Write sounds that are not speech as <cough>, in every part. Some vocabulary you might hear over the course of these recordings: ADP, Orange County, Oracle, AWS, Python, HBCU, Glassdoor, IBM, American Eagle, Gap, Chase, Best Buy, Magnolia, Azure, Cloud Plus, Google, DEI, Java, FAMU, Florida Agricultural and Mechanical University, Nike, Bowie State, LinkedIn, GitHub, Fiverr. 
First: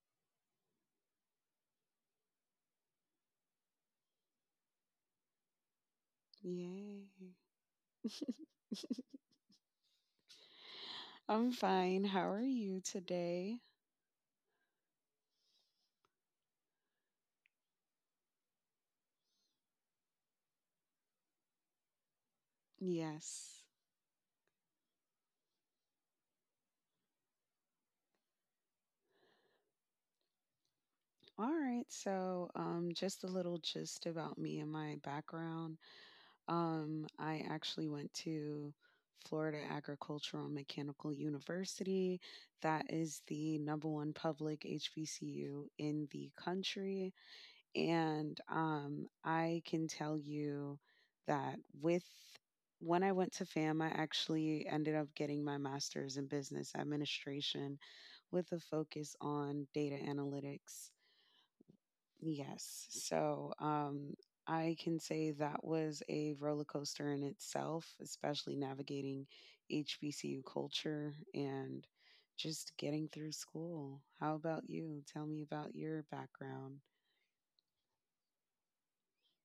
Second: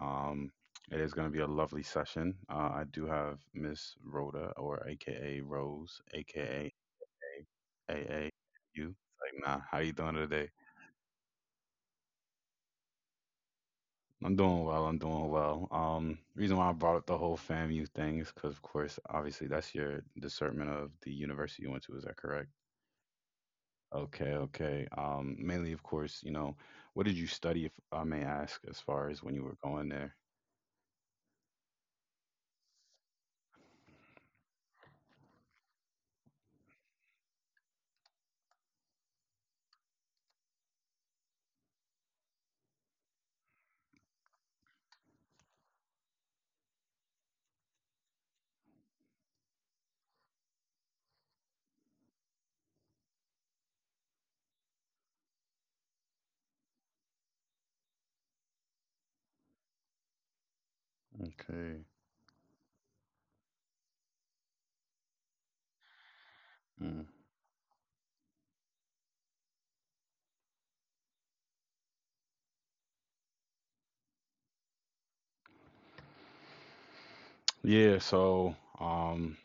It is going to be a lovely session. I do have Miss Rhoda, or AKA Rose, Yay. AKA AA. Like, <laughs> nah. How you doing today? I'm fine. How are you today? I'm doing well. I'm doing well. Reason why I brought up the whole FAMU thing is because, of course, obviously, that's your discernment of the university you went to. Is that correct? Yes. Okay, okay. Mainly, of course, what did you study, if I may ask, as far as when you were going there? All right. So, just a little gist about me and my background. I actually went to Florida Agricultural and Mechanical University. That is the number one public HBCU in the country. And I can tell you that with when I went to FAM, I actually ended up getting my master's in business administration with a focus on data analytics. Okay. Yes. So I can say that was a roller Mm. coaster in itself, especially navigating HBCU culture and just getting through school. How about you? Tell me about your background. Yeah,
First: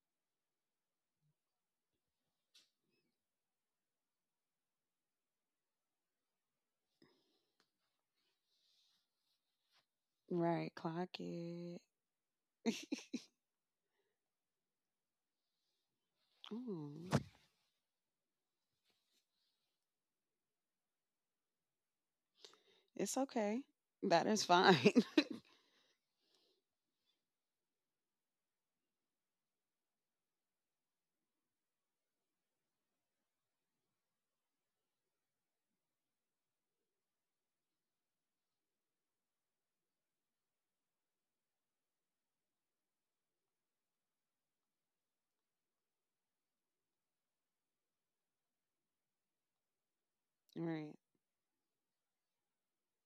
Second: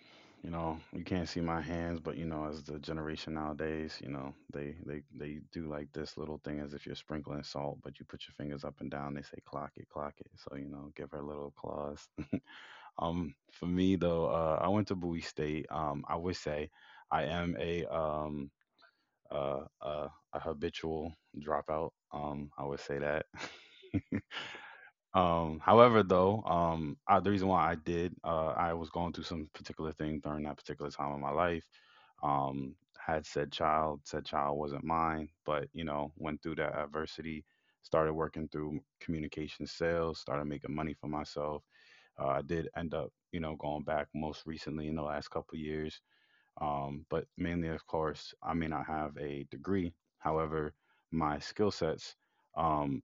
you know, you can't see my hands, but you know, as the generation nowadays, you know, they do like this little thing as if you're sprinkling salt, but you put your fingers up and down, they say clock it, clock it. So, you Right, know, clock give her little it. claws. <laughs> <laughs> For me though, I went to Bowie State. I would say Mm, I am a habitual dropout. I would say it's that. <laughs> okay. That is fine. However, though, I, the reason why I did, I was going through some particular thing during that particular time of my life. Um, had said child wasn't mine, but you know, went through that adversity, started working through communication sales, started making money for myself. I did end up, you know, going back most recently in the last couple years. But mainly, of course, I may not have a degree. However, <laughs> Right. my skill sets. Um,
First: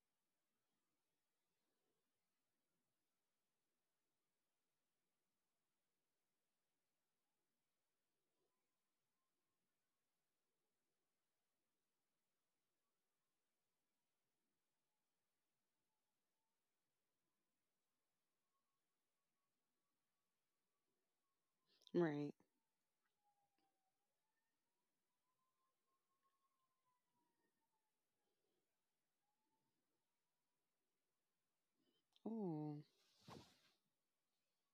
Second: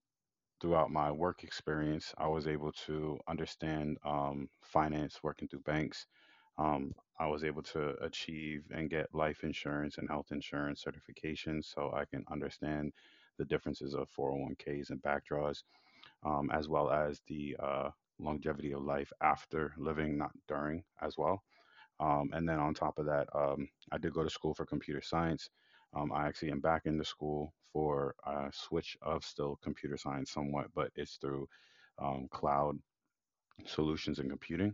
throughout my work experience, I was able to understand finance working through banks. Um, I was able to achieve and get life insurance and health insurance certifications so I can understand the differences of 401ks and backdraws, as well as the longevity of life after living, not during, as well. Right. And then on top of that, I did go to school for computer science. I actually am back into school for a switch of still computer science somewhat, but it's through Oh, cloud solutions and computing.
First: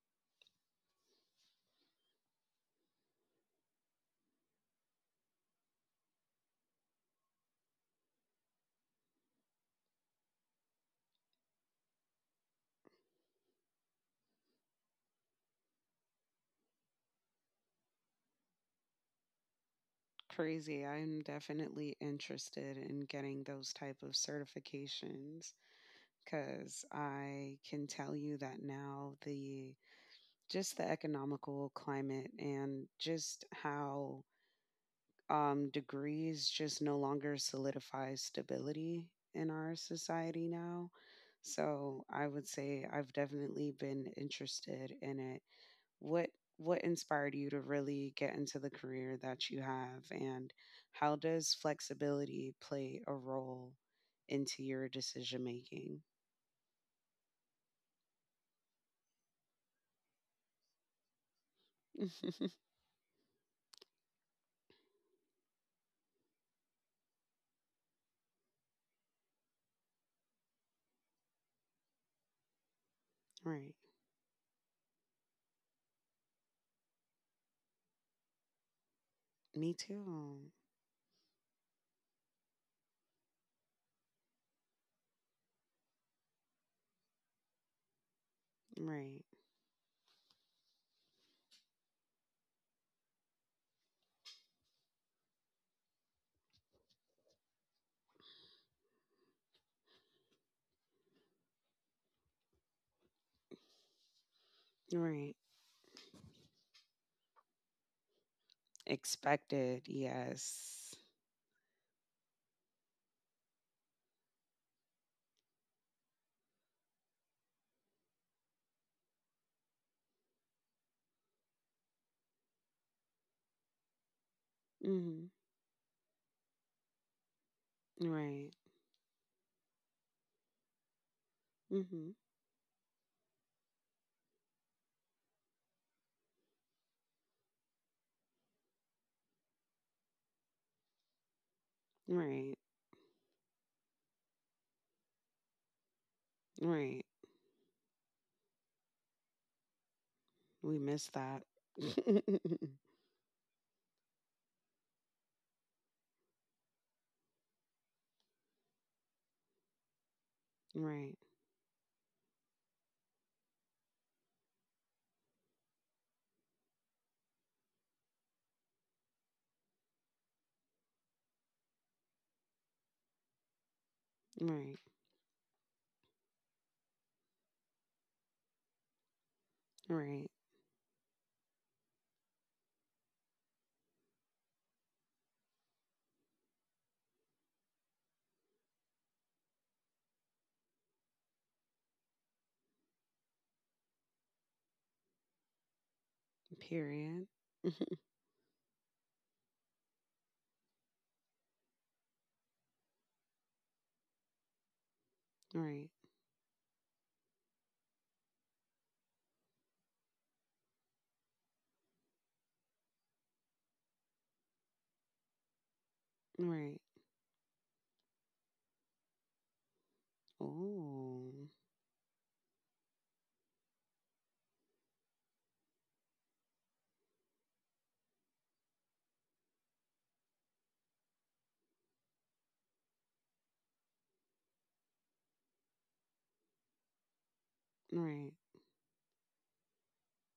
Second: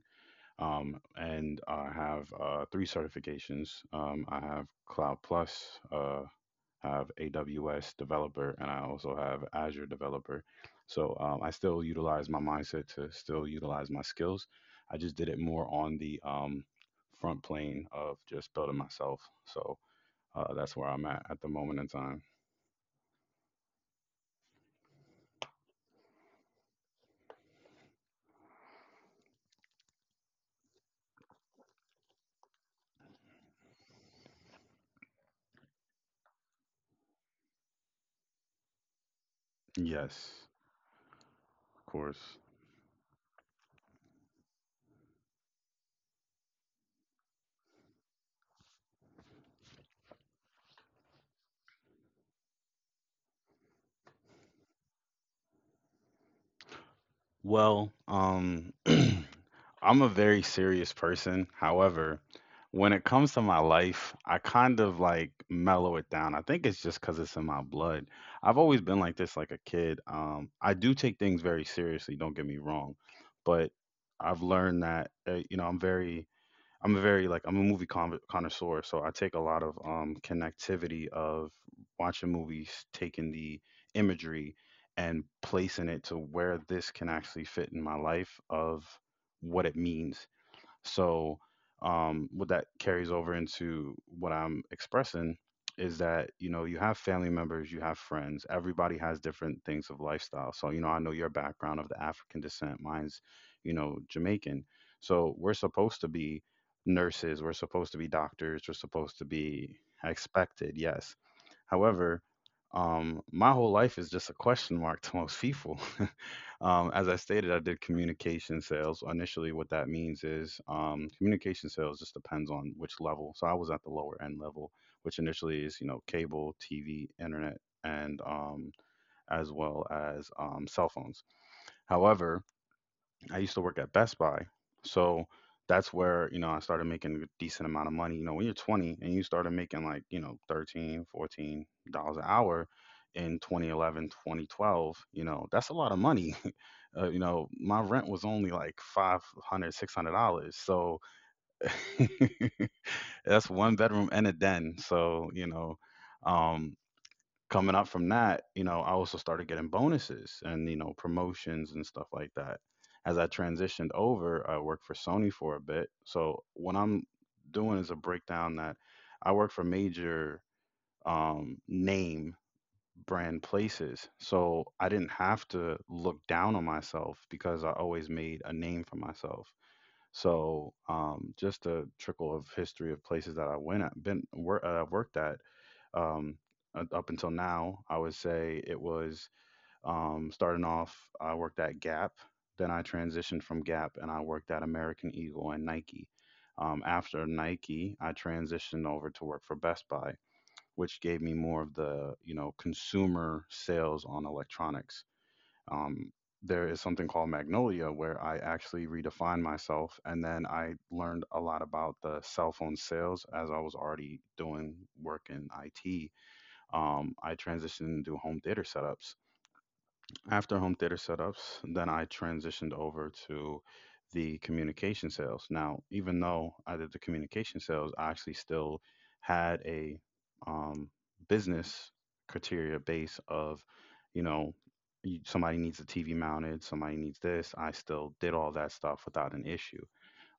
And I have three certifications. I have Cloud Plus. Have AWS developer, and I also have Azure developer. So I still utilize my mindset to still utilize my skills. I just did it more on the front plane of just building myself. So that's crazy. where I'm I'm at the moment in definitely time. interested in getting those type of certifications cuz I can tell you that now the economical climate and just how degrees just no longer solidify stability in our Yes, society now. of So I course. would say I've definitely been interested in it. What inspired you to really get into the career that you have, and how does flexibility play a role into your decision making? Well, <clears throat> I'm a very serious person. However, <laughs> when it comes to my life, I kind of like mellow it down. I think it's just because it's in my blood. I've always been like this, like a kid. I do take things very seriously, don't get me wrong, but Right. I've learned that, you know, I'm a very like I'm a connoisseur, so I take a lot of Me too. connectivity of watching movies, taking the imagery and placing it to where this can actually fit in my life of Right. what it means. So, what that carries over into what I'm expressing is that, you know, you have family members, you have friends, everybody has different things of lifestyle. So, you know, I know your background of the African descent, mine's, you know, Jamaican. So, Right. we're supposed to be nurses, we're supposed to be doctors, we're supposed to be Expected, expected, yes. yes. However, my whole life is just a question mark to most people. As I stated, I did communication sales. Initially, what that means is communication sales just depends on which level. So I was at the lower end level, which Hmm. initially is you know cable, TV, internet, and Right. As well as cell phones. Hmm. However, I used to work at Best Buy, so that's where you know I started making a decent amount of money. You know, when you're 20 and you started making like you know 13, $14 an Right. hour in 2011, 2012, you know, that's a lot of money. Right. You know my rent was only like 500, $600, We so miss that. <laughs> <laughs> that's one bedroom and a den, so you know um coming up from that, you know I also started getting bonuses and you know Right. promotions and stuff like that. As I transitioned over, I worked for Sony for a bit. So what I'm doing is a breakdown that I work for major name brand places. So Right. I didn't have to look down on myself because I always made a name for myself. Right. So just a trickle of history of places that I went at, worked at um, up until now. I would say it was starting off. I worked at Gap. Then I transitioned from Gap and I worked at American Eagle and Nike. After Period. Nike, <laughs> I transitioned over to work for Best Buy, which gave me more of the you know consumer sales on electronics. Right. Um, there is something called Magnolia where I actually redefined myself, and then I learned a lot about the cell phone sales as I was already doing work in IT. Right. I transitioned into home theater setups. After home theater Oh. setups, then I transitioned over to the communication sales. Now, even though I did the communication sales, I actually still had a um, business criteria base of, you know, you- somebody needs a TV mounted, somebody needs this. I still did right all that stuff without an issue.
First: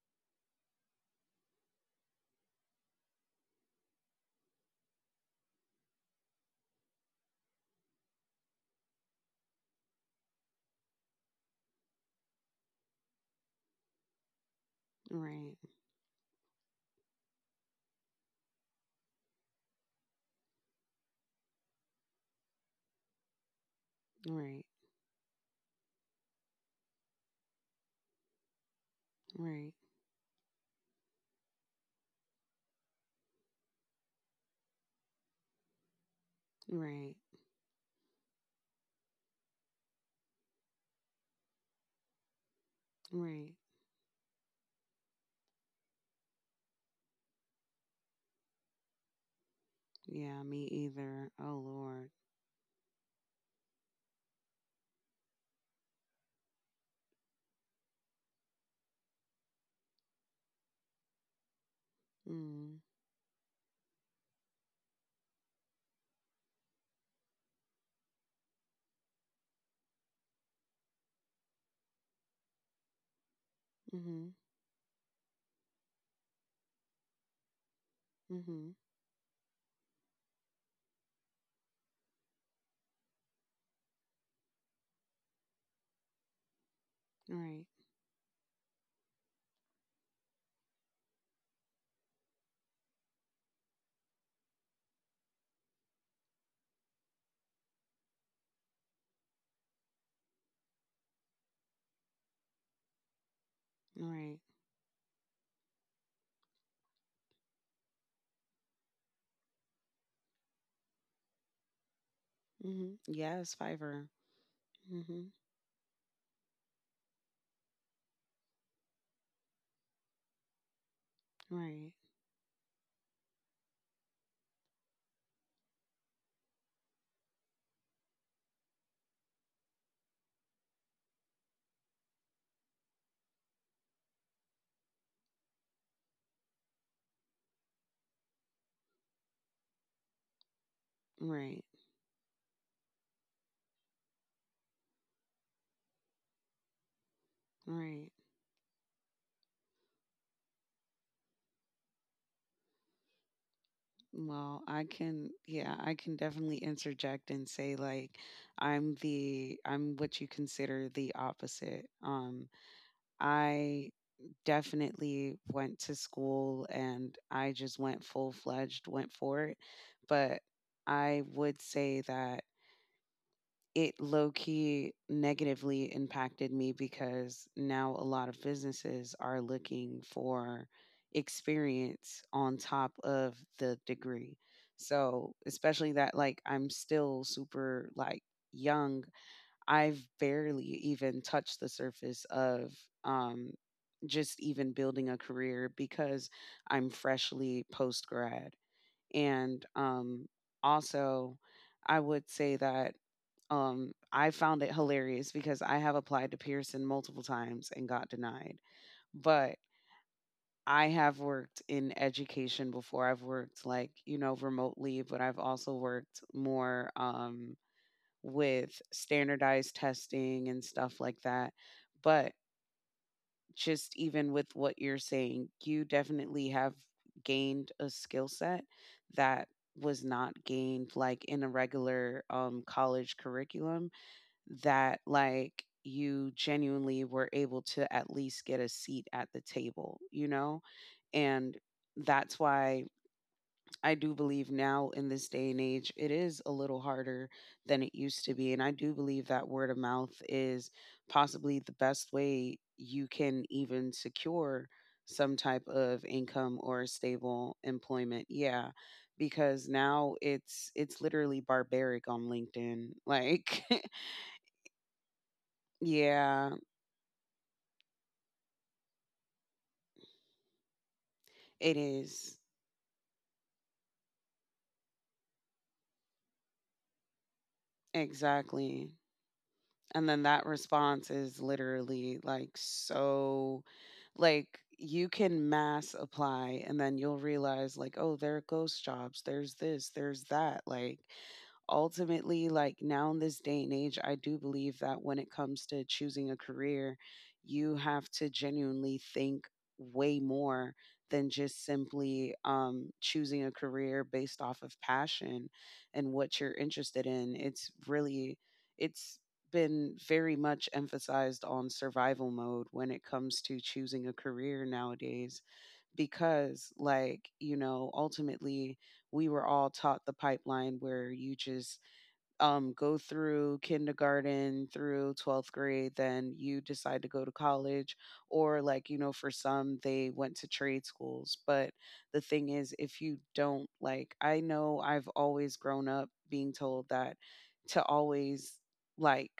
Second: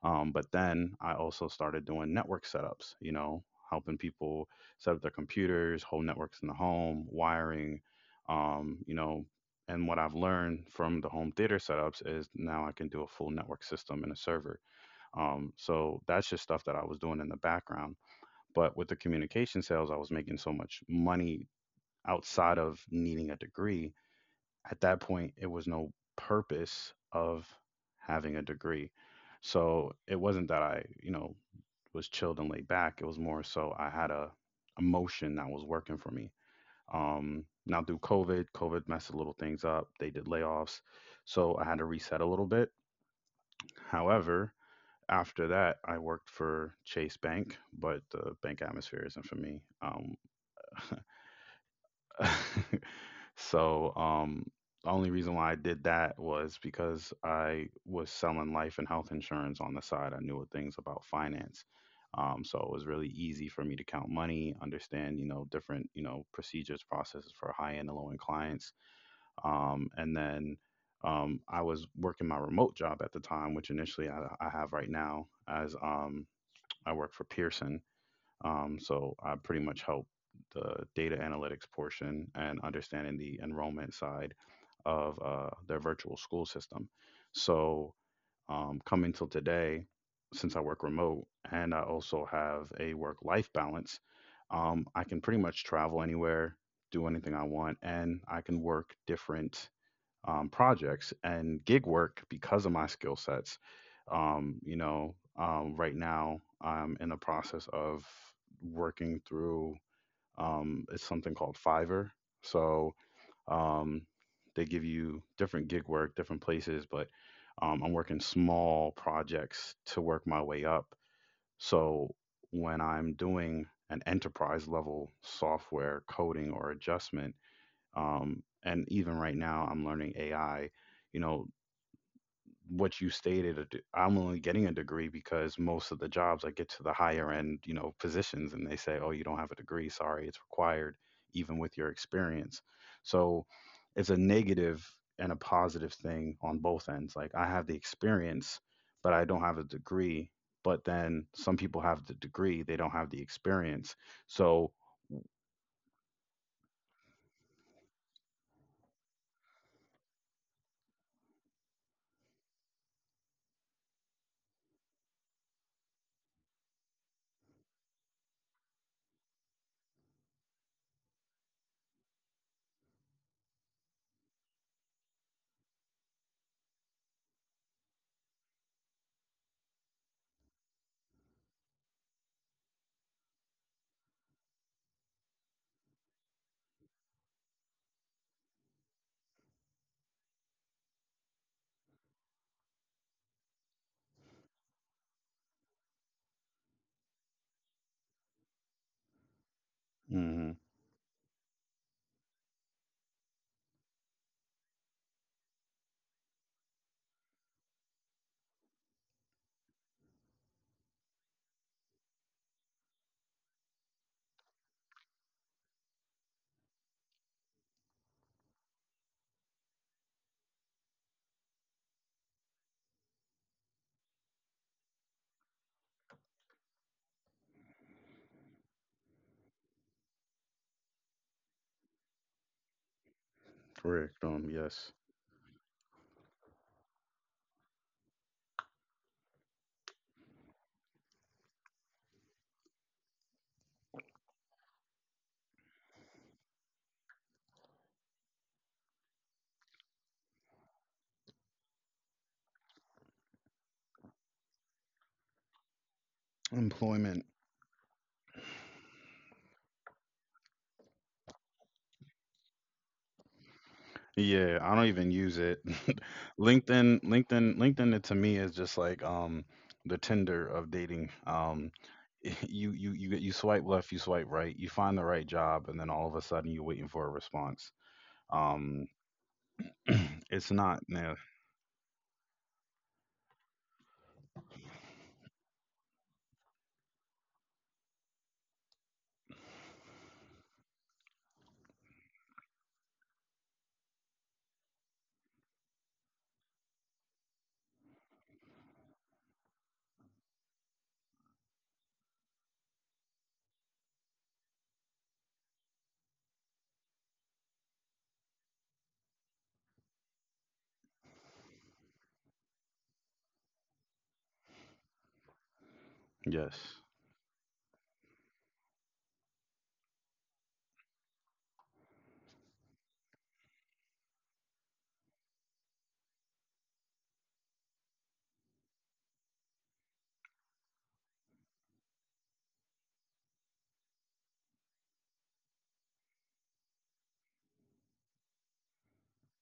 But then I also started doing network setups, you know, helping people set up their computers, whole networks in the home, wiring, you know. And what I've learned from the home theater setups is now I can do a full network system and a server. Right. So that's just stuff that I was doing in the background. But with the communication sales, I was making so much money outside of needing a degree. Right. At that point it was no purpose of having a degree. Right. So it wasn't that I you know was chilled and laid back, it was more so I had a emotion that was working for me. Right. Now through COVID, COVID messed a little things up, they did layoffs, so I had to reset a little bit. Right. However, after that I worked for Chase Bank, but the bank atmosphere isn't for me. Yeah, me either. Oh Lord. <laughs> So, the only reason why I did that was because I was selling life and health insurance on the side. I knew things about finance. So it Mm. was really easy for me to count money, understand, you know, different, you know, procedures, processes for high end and low end clients. And then I was working my remote job at the time, which initially I, Mhm. I have right now as I work for Pearson. Mhm. So I pretty much help the data analytics portion and understanding the enrollment side of their virtual school system. Right. So coming till today, since I work remote and I also have a work life balance, I can pretty much travel anywhere, do anything I want, and I can work different projects and gig work because of my skill sets. Right. You know, right now I'm in the process of working through it's something called Fiverr. So Mhm. Yes, um, Fiverr. they give you Mhm. different gig work, different places, but I'm working small projects to work my way up. Right. So when I'm doing an enterprise level software coding or adjustment, and even right now I'm learning AI, you know, what you stated, I'm only getting a degree because most of the jobs I get to the higher end you know positions and they say oh you don't have a degree, sorry it's required, even Right. with your experience. So it's a negative and a positive thing on both ends. Like I have the Right. experience but I don't have a degree, but then some people have the degree they don't have the experience. Well, So I can, yeah, I can definitely interject and say like I'm what you consider the opposite. I definitely went to school and I just went full fledged, went for it. But I would say that it low key negatively impacted me because now a lot of businesses are looking for experience on top of the degree. So, especially that, like, I'm still super, like, young. I've barely even touched the surface of um, just even building a career because I'm freshly post grad. And hmm. also, I would say that I found it hilarious because I have applied to Pearson multiple times and got denied. But I have worked in education before. I've worked, like, you know, remotely, but I've also worked more. With standardized testing and stuff like that. But just even with what you're saying, you definitely have gained a skill set that was not gained like in a regular college curriculum, Correct. Yes. that like you genuinely were able to at least get a seat at the table, you know? And that's why I do believe now in this day and age, it is a little harder than it used to be. And I do believe that word of mouth is possibly the best way you can even secure some type of income or Employment. stable employment. Yeah. Because now it's literally barbaric on LinkedIn. Like, Yeah, I don't even use it. <laughs> <laughs> yeah, LinkedIn, LinkedIn, LinkedIn, it to me is just like the Tinder of dating. It is. <laughs> you swipe left, you swipe right, you find the right job and then all of a sudden you're waiting for a response. Um Exactly. And then <clears throat> that it's not, yeah, response is literally like so. Like you can mass apply and then you'll realize like, oh, there are ghost jobs, there's this, there's that. Like, ultimately, like now in this day and age, I do believe that when it comes to choosing a career, you have to genuinely think way more than just simply choosing a career based off of passion and what you're interested in. It's really, it's been very much emphasized on survival mode when it comes to choosing a career nowadays, yes. because like you know, ultimately we were all taught the pipeline where you just go through kindergarten through 12th grade, then you decide to go to college, or like, you know, for some, they went to trade schools. But the thing is, if you don't, like, I know I've always grown up being told that to always, like,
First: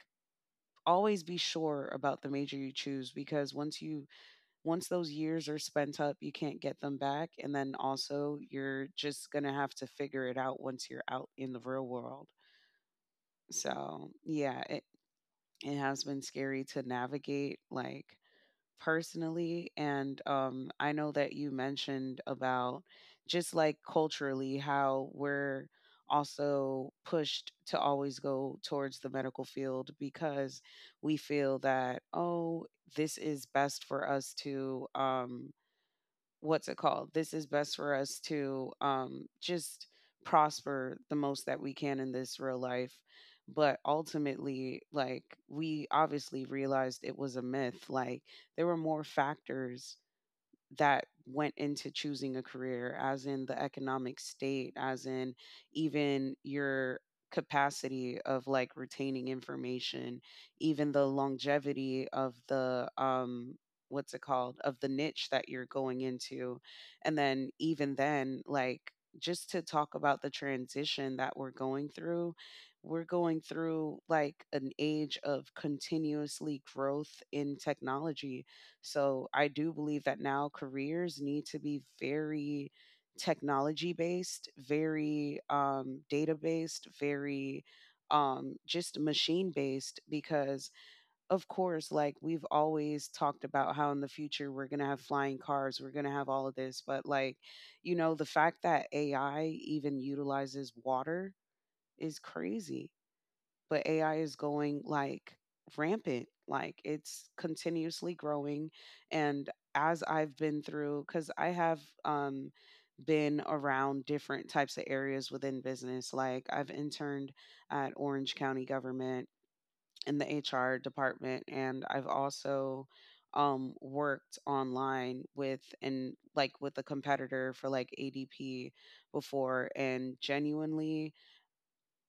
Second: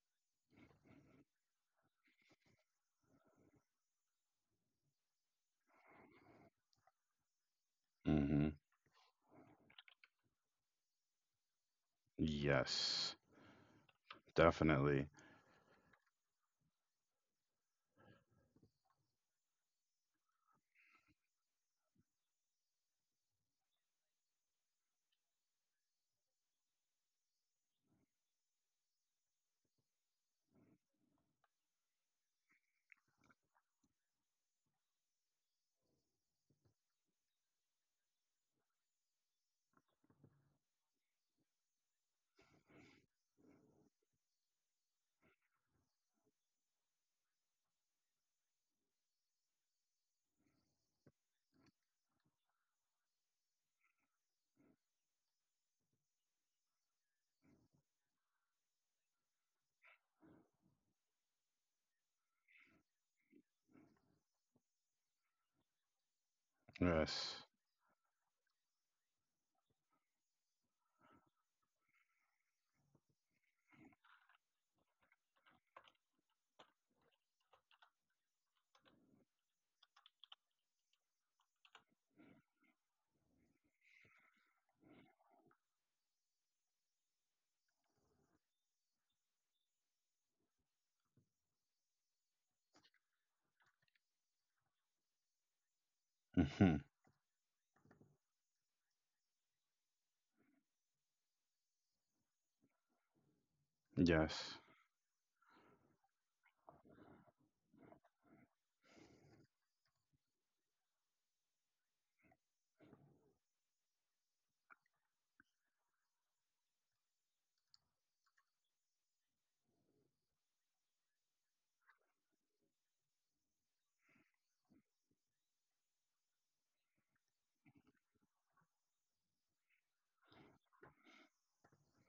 always be sure about the major you choose, because once those years are spent up you can't get them back, and then also Mhm. you're just going to have to figure it out once you're out in the real world. Yes. So yeah, Definitely. it has been scary to navigate, like, personally. And I know that you mentioned about just like culturally how we're also pushed to always go towards the medical field because we feel that, oh, this is best for us to what's it called? This is best for us to just prosper the most that we can in this real life. But ultimately, like, we obviously realized it was a myth. Like, there were more factors that went into choosing a career, as in the economic state, as in even your capacity of like retaining information, even the longevity of the what's it called of the niche that you're going into. And Yes. then even then, like, just to talk about the transition that we're going through like an age of continuously growth in technology, so I do believe that now careers need to be very technology based, very data based, very just machine based. Because, of course, like we've always talked about how in the future we're going to have flying cars, we're going to have all of Mhm. this. But, like, you know, the fact that AI even utilizes water is crazy, but AI is Yes. going like rampant. Like, it's continuously growing. And as I've been through, because I have been around different types of areas within business, like I've interned at Orange County government in the HR department, and I've also worked online with, and like with a competitor for like ADP before, and genuinely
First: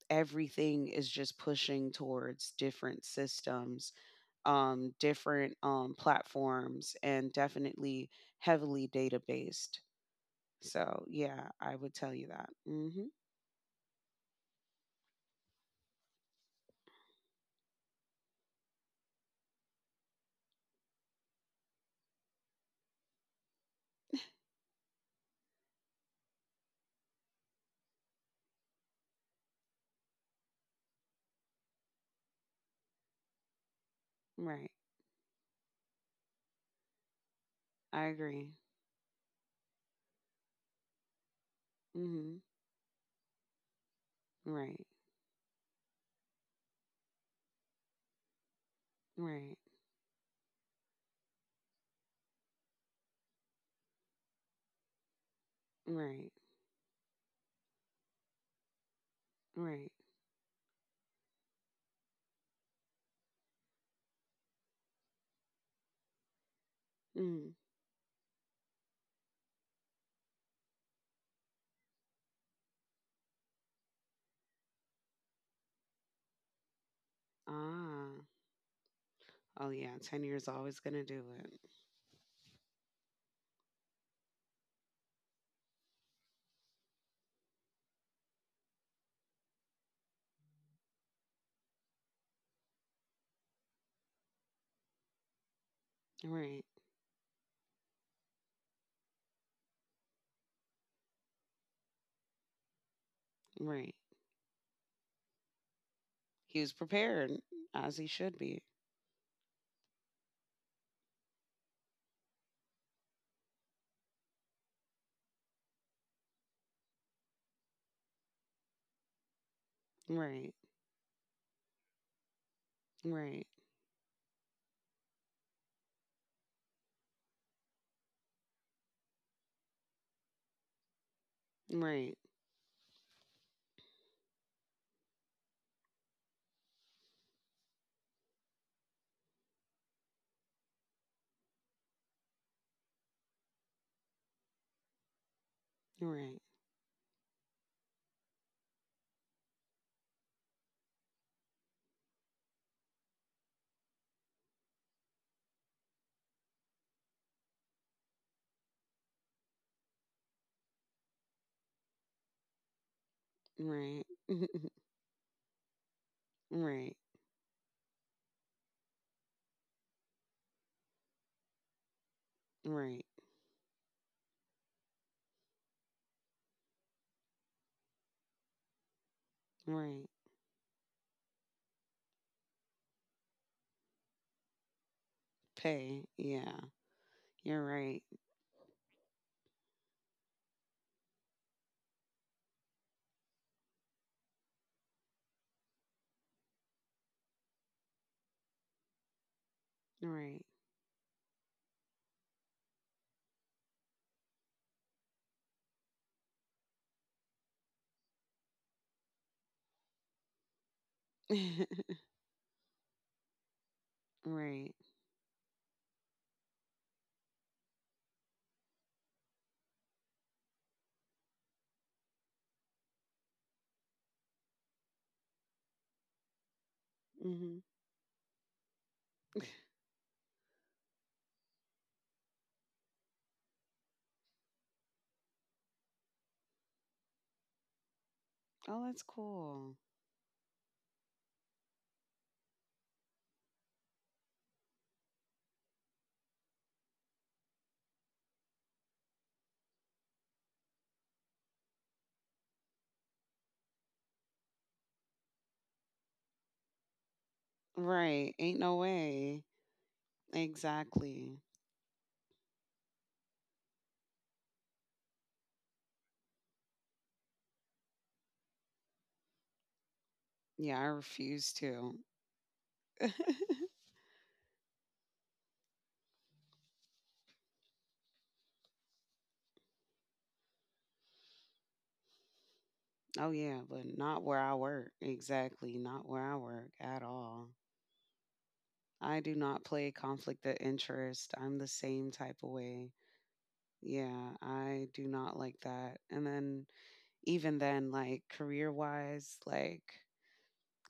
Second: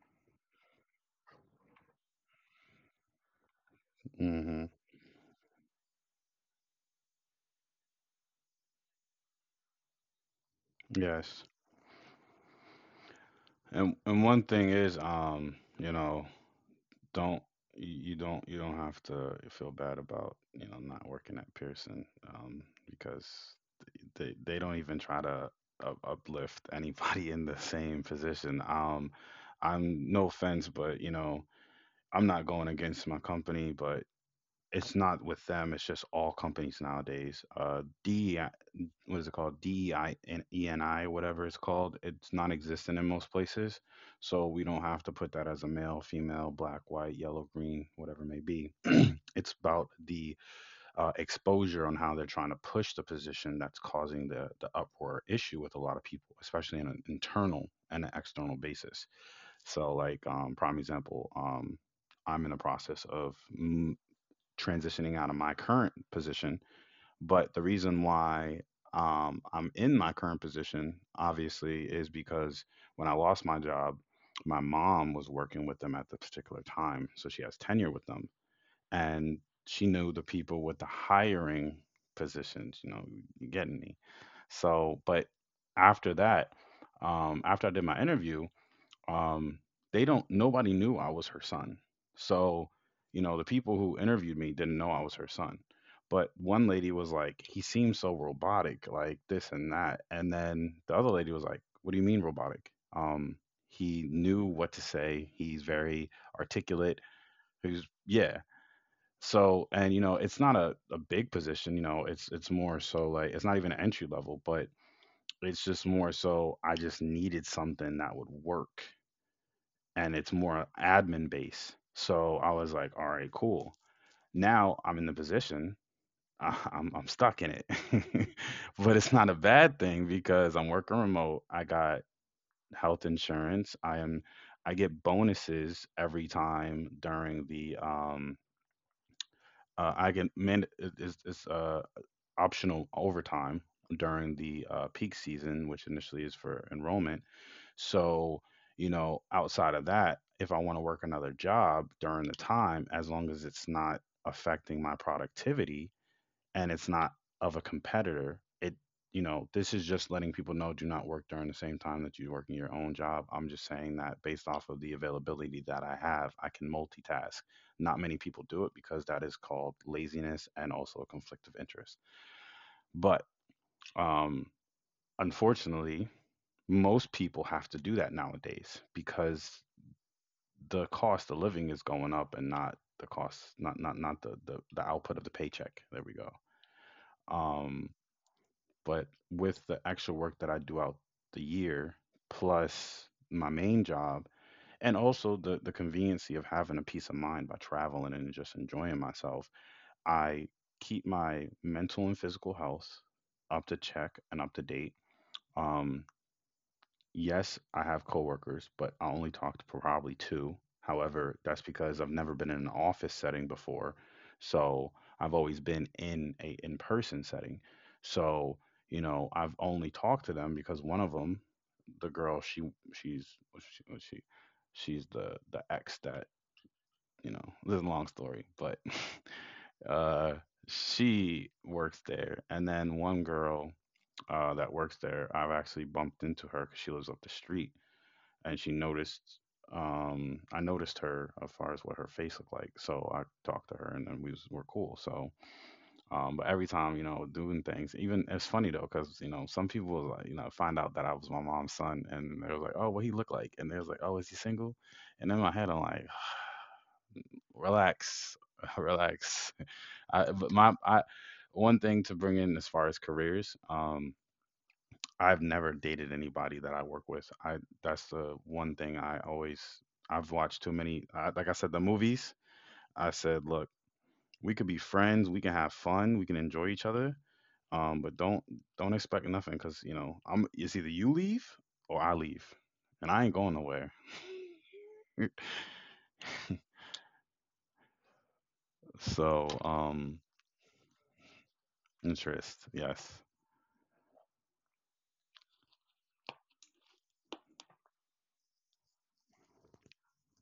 everything is just pushing towards different systems, Mhm. Different platforms, and definitely heavily data based. So, Yes. yeah, I would tell you that. Hmm. And one thing is you know, don't, you don't, you don't have to feel bad about you know not working at Pearson, um, because they don't even try to uplift <laughs> anybody in the same position. I'm no offense, but you know I'm not going against my company, but Right. it's not with them. It's just all companies nowadays. I agree. DEI, what is it called, DEI and ENI, whatever it's called, Hmm. it's non-existent in most places. So Right. we don't have to put that as a male, female, black, white, yellow, green, whatever it may be. <clears throat> Right. It's about the exposure on how they're trying to push the position that's causing the uproar issue with a lot of Right. people, especially on an internal and an external basis. Right. So like prime example. I'm in the process of transitioning out of my current position. Mm. But the reason why I'm in my current position, obviously, is because when I lost my job, my mom was working with them at the particular time. So she has tenure Ah. with them. And Oh, yeah. she 10 knew the years always people going with to the do it. hiring positions, you know, you getting me. So, but after that, after I did my interview, um, they don't nobody knew I was her son. So, you know, the people who interviewed me didn't know I was her son. But Right. one lady was like, he seems so robotic, like this and that. And then the other lady was like, what do you mean robotic? Right. He knew what to say. He's very He was articulate. prepared, as he He's should be. yeah. So and you know, it's not a big position, you know, it's more so like it's not even an entry level, but it's just more so I just needed something that would work Right. and it's more admin based. So I was Right. like, all right, cool. Now I'm in the position. <laughs> I'm stuck in it, <laughs> but it's not a bad thing because I'm working remote. Right. I got health insurance. I am I get bonuses every time during the I get man is optional overtime during the peak season, Right. which initially is for enrollment. So, you know, outside of that, if I want to work another job during the time, as long as it's not affecting my productivity and it's not of a competitor, it, you know, this is just letting people know do not work during the same time that you work in your own job. I'm Right. just saying that <laughs> based off of the availability that I have, I Right, can multitask. Not many people do it because that is called laziness and also a conflict of interest. right, But um, unfortunately, most people have to do that nowadays because right. the cost of living is going up and not the cost not the output of the Pay. paycheck, there Yeah, we go. you're right. um but with the actual work that I do out the year, plus my main job, and also the conveniency of having a peace of mind by traveling and just enjoying myself, Right, I keep my mental and physical health up to check and up to date. um Yes, I have coworkers, but I only talk to probably two. However, that's <laughs> because I've never been in an office setting before. right. So I've always been in a in-person setting. So, you know, I've only talked to them because one of them, the girl, she's she she's the ex that, Hmm. you know, this is a long story, but <laughs> uh she works there. And then one girl that works there, I've actually bumped into her because she lives up the street Oh, and that's she noticed cool. I noticed her as far as what her face looked like. So I talked to her and then we were cool. So but every time, you know, doing things, even it's funny though cuz you know, some people was like, you know, find out that I was my mom's son and they was like, "Oh, what he look like?" And they was like, "Oh, is he single?" And in my head I'm like, <sighs> Right. Ain't no "Relax. <laughs> way. Relax." I but my Exactly. I one thing to bring in as far as careers, um I've never dated anybody that I work with. I that's the one thing I always Yeah, I I've watched too refuse many. To. Like I said, the movies. I said, look, we could be friends. We can have fun. We can enjoy each other. But don't expect nothing because you know I'm. It's either you leave or I leave, Oh, and yeah, I ain't but going not where nowhere. I work. Exactly. <laughs> Not where I work at all. I do not play So conflict of interest. I'm the same type of way. interest, yes, Yeah, I do not like that. And then, even then, like career wise, like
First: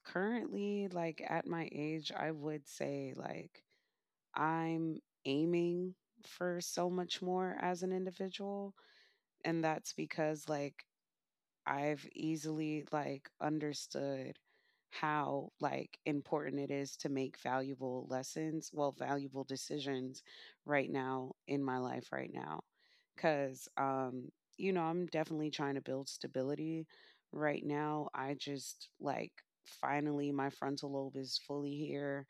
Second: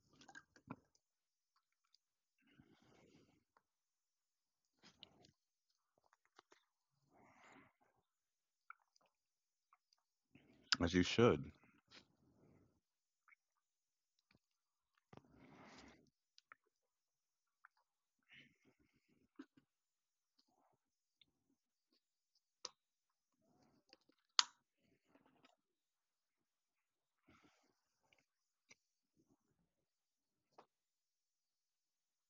currently, like at my age, I would say like I'm aiming for so much more as an individual. And that's because like as you should. I've easily like understood how like important it is to make valuable lessons, well, valuable decisions right now in my life right now. Cause you know, I'm definitely trying to build stability right now. I just like finally my frontal lobe is fully here.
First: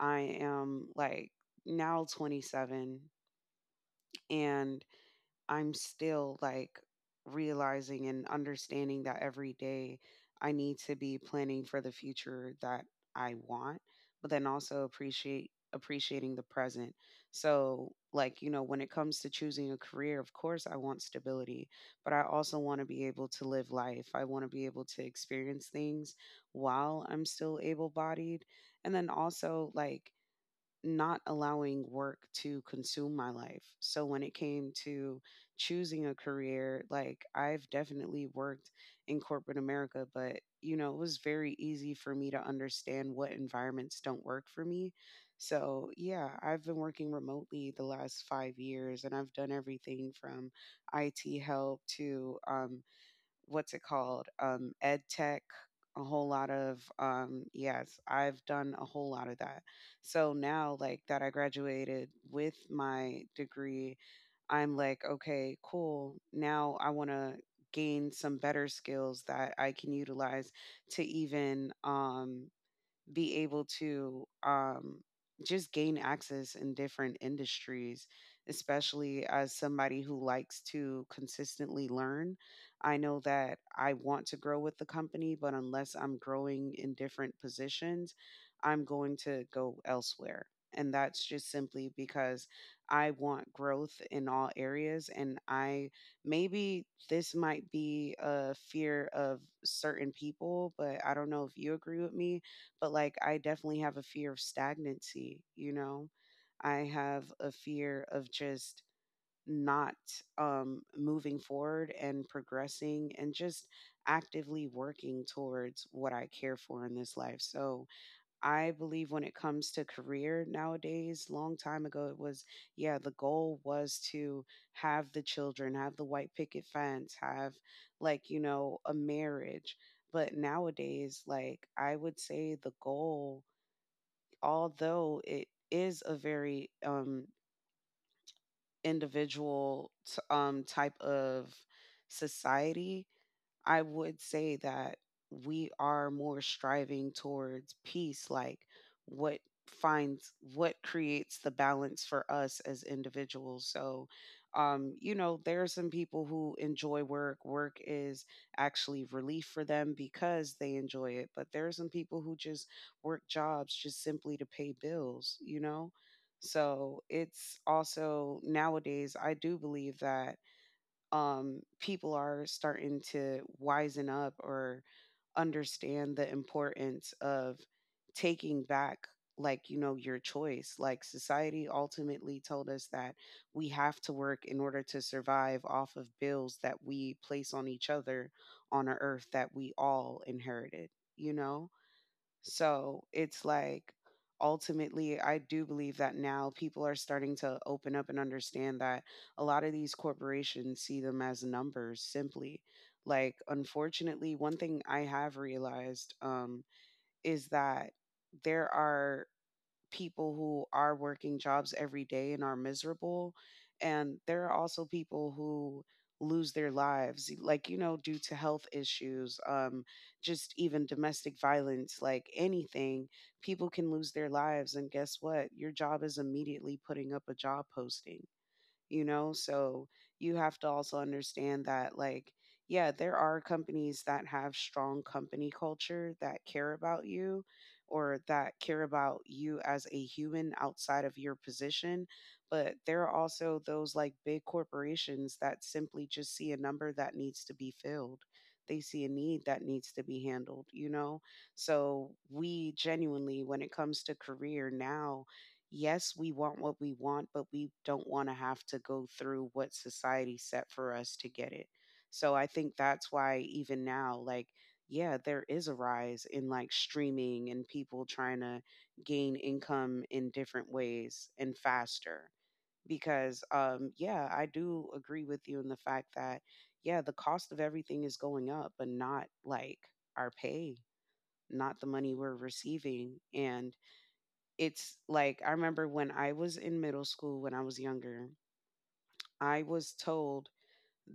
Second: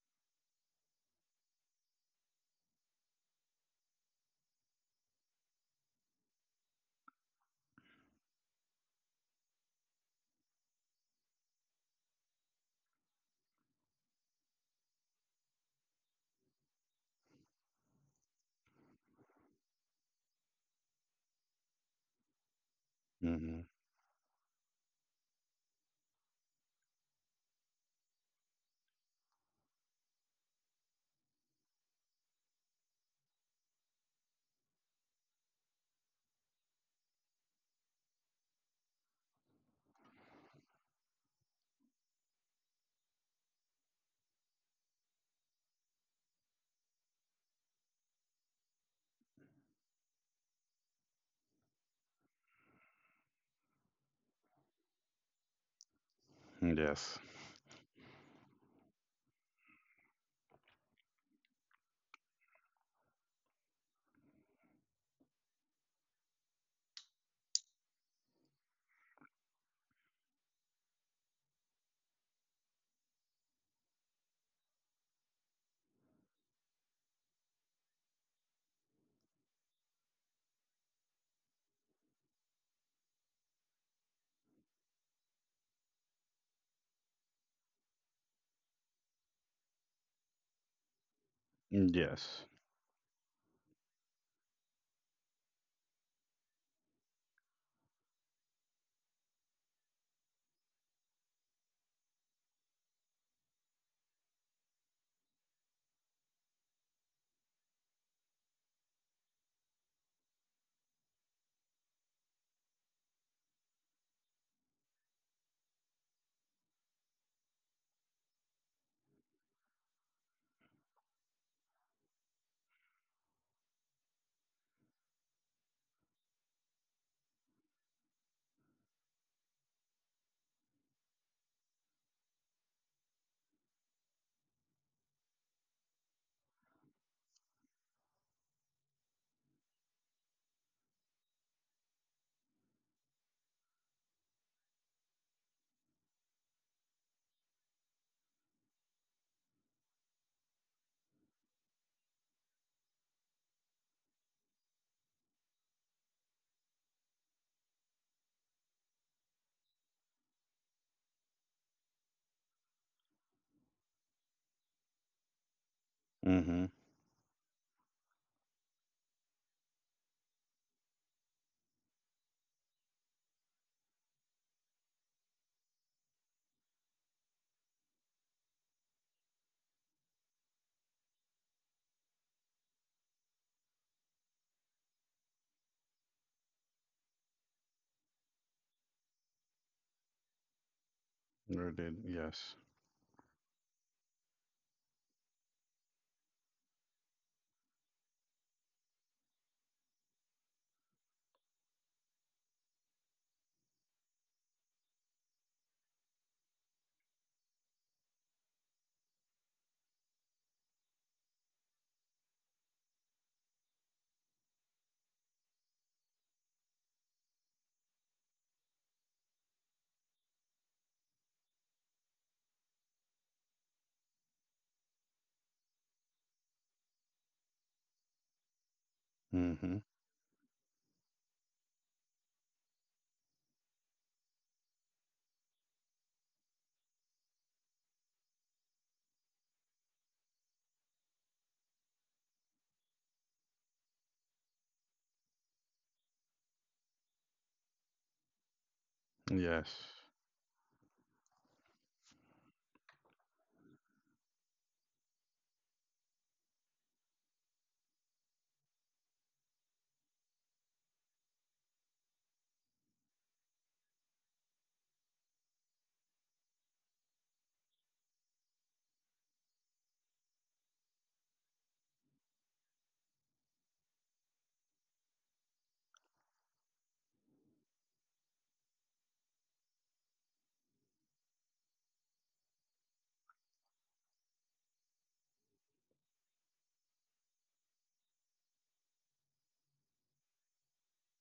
I am like now 27, and I'm still like realizing and understanding that every day I need to be planning for the future that I want, but then also appreciate appreciating the present. So, like, you know, when it comes to choosing a career, of course I want stability, but I also want to be able to Hmm. live life. I want to be able to experience things while I'm still able-bodied. And then also like not allowing work to consume my life. So when it came to choosing a career, like I've definitely worked in corporate America, but you know, it was very easy for me to understand what environments don't work for me. So, yeah, I've been working remotely the last 5 years and I've done everything from IT help to what's it called? Ed tech, a whole lot of, Yes. Yes, I've done a whole lot of that. So now, like that I graduated with my degree, I'm like, okay, cool. Now I want to gain some better skills that I can utilize to even, be able to just gain access in different industries, especially as somebody who likes to consistently learn. I know that I want to grow with the company, but unless I'm growing in different positions, I'm going to go elsewhere. And that's just Mm, simply yes. because I want growth in all areas. And I maybe this might be a fear of certain people, but I don't know if you agree with me, but like I definitely have a fear of stagnancy, you know. I have a fear of just not moving forward and progressing and just actively working towards what I care for in this life. So, I believe when it comes to career nowadays, long time ago it was, yeah, the goal was to have the children, have the white picket fence, have like, you know, a marriage. But nowadays, like I would say the goal, although it is a very individual type of society, I would say that we are more striving towards peace, like what finds what creates the balance for us as individuals. So, you know, there are some people who enjoy work. Work is actually relief for them because they enjoy it. But there are some people who just work jobs just simply to pay bills, you know? Mm-hmm. So it's also nowadays, I do believe that people are starting to wisen up or understand the importance of taking back like you know your choice like society ultimately told us that we have to work in order to survive off of bills that we place on each other on a earth that we all inherited, you Sure know? did. Yes. So it's like ultimately, I do believe that now people are starting to open up and understand that a lot of these corporations see them as numbers simply. Like, unfortunately, one thing I have realized, is that there are people who are working jobs every day and are miserable. And there are also people who lose their lives, like, you know, due to health issues, just even domestic violence, like anything. People can lose their lives. And guess what? Your job is immediately putting up a job posting, you know? Mm-hmm. So you have to also understand that, like, yeah, there are companies that have strong company culture that care about you or that care about you as a human outside of your position. But there are also those like big corporations that simply just see a number that needs to be filled. They see a need that Yes. needs to be handled, you know? So we genuinely, when it comes to career now, yes, we want what we want, but we don't want to have to go through what society set for us to get it. So I think that's why even now, like, yeah, there is a rise in like streaming and people trying to gain income in different ways and faster. Because, yeah, I do agree with you in the fact that, yeah, the cost of everything is going up, but not like our pay, not the money we're receiving. And it's like I remember when I was in middle school when I was younger, I was told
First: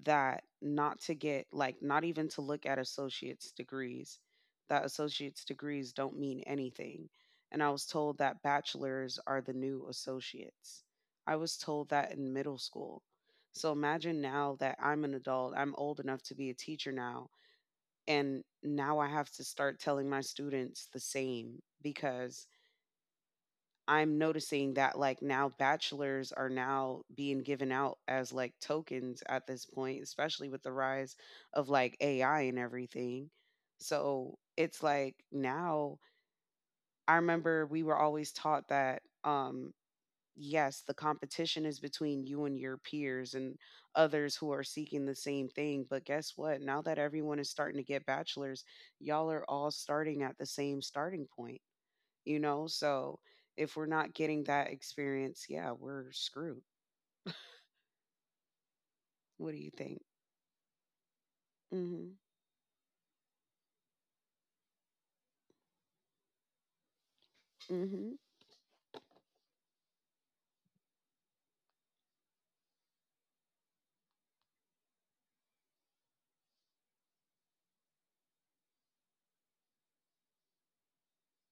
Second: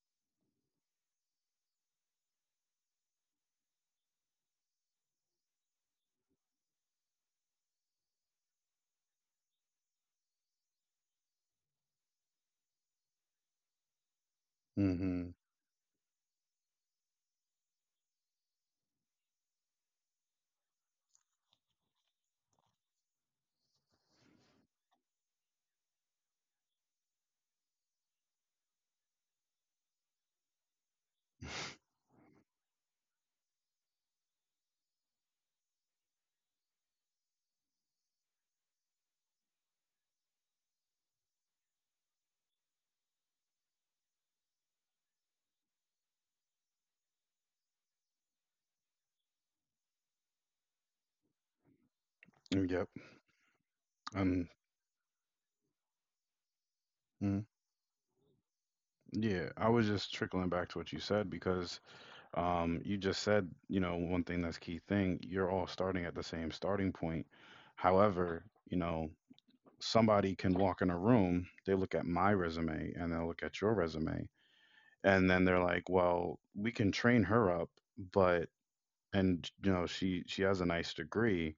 that not to get like not even to look at associate's degrees, that associate's degrees don't mean anything. And I was told that bachelors are the new associates. I was told that in middle school. So imagine now that I'm an Mm-hmm. adult, I'm old enough to be a teacher now, and now I have to start telling my students the same because I'm noticing that like now bachelors are now being given out as like tokens at this point, especially with the rise of like AI and everything. So it's like now I remember we were always taught that yes, the competition is between you and your peers and others who are seeking the same thing. But guess what? Now that everyone is starting to get bachelors, y'all are all starting at the same starting point, you know? Mm, yep. So if we're not getting Um, that experience, yeah, we're screwed. mm, yeah, What do I you was think? just trickling back to what you said because Mhm. You just said, you know, one thing that's key thing, you're all starting at the same starting point. Mhm. However, you know, somebody can walk in a room, they look at my resume and they'll look at your resume, and then they're like, well, we can train her up, but and you know, she has a nice degree,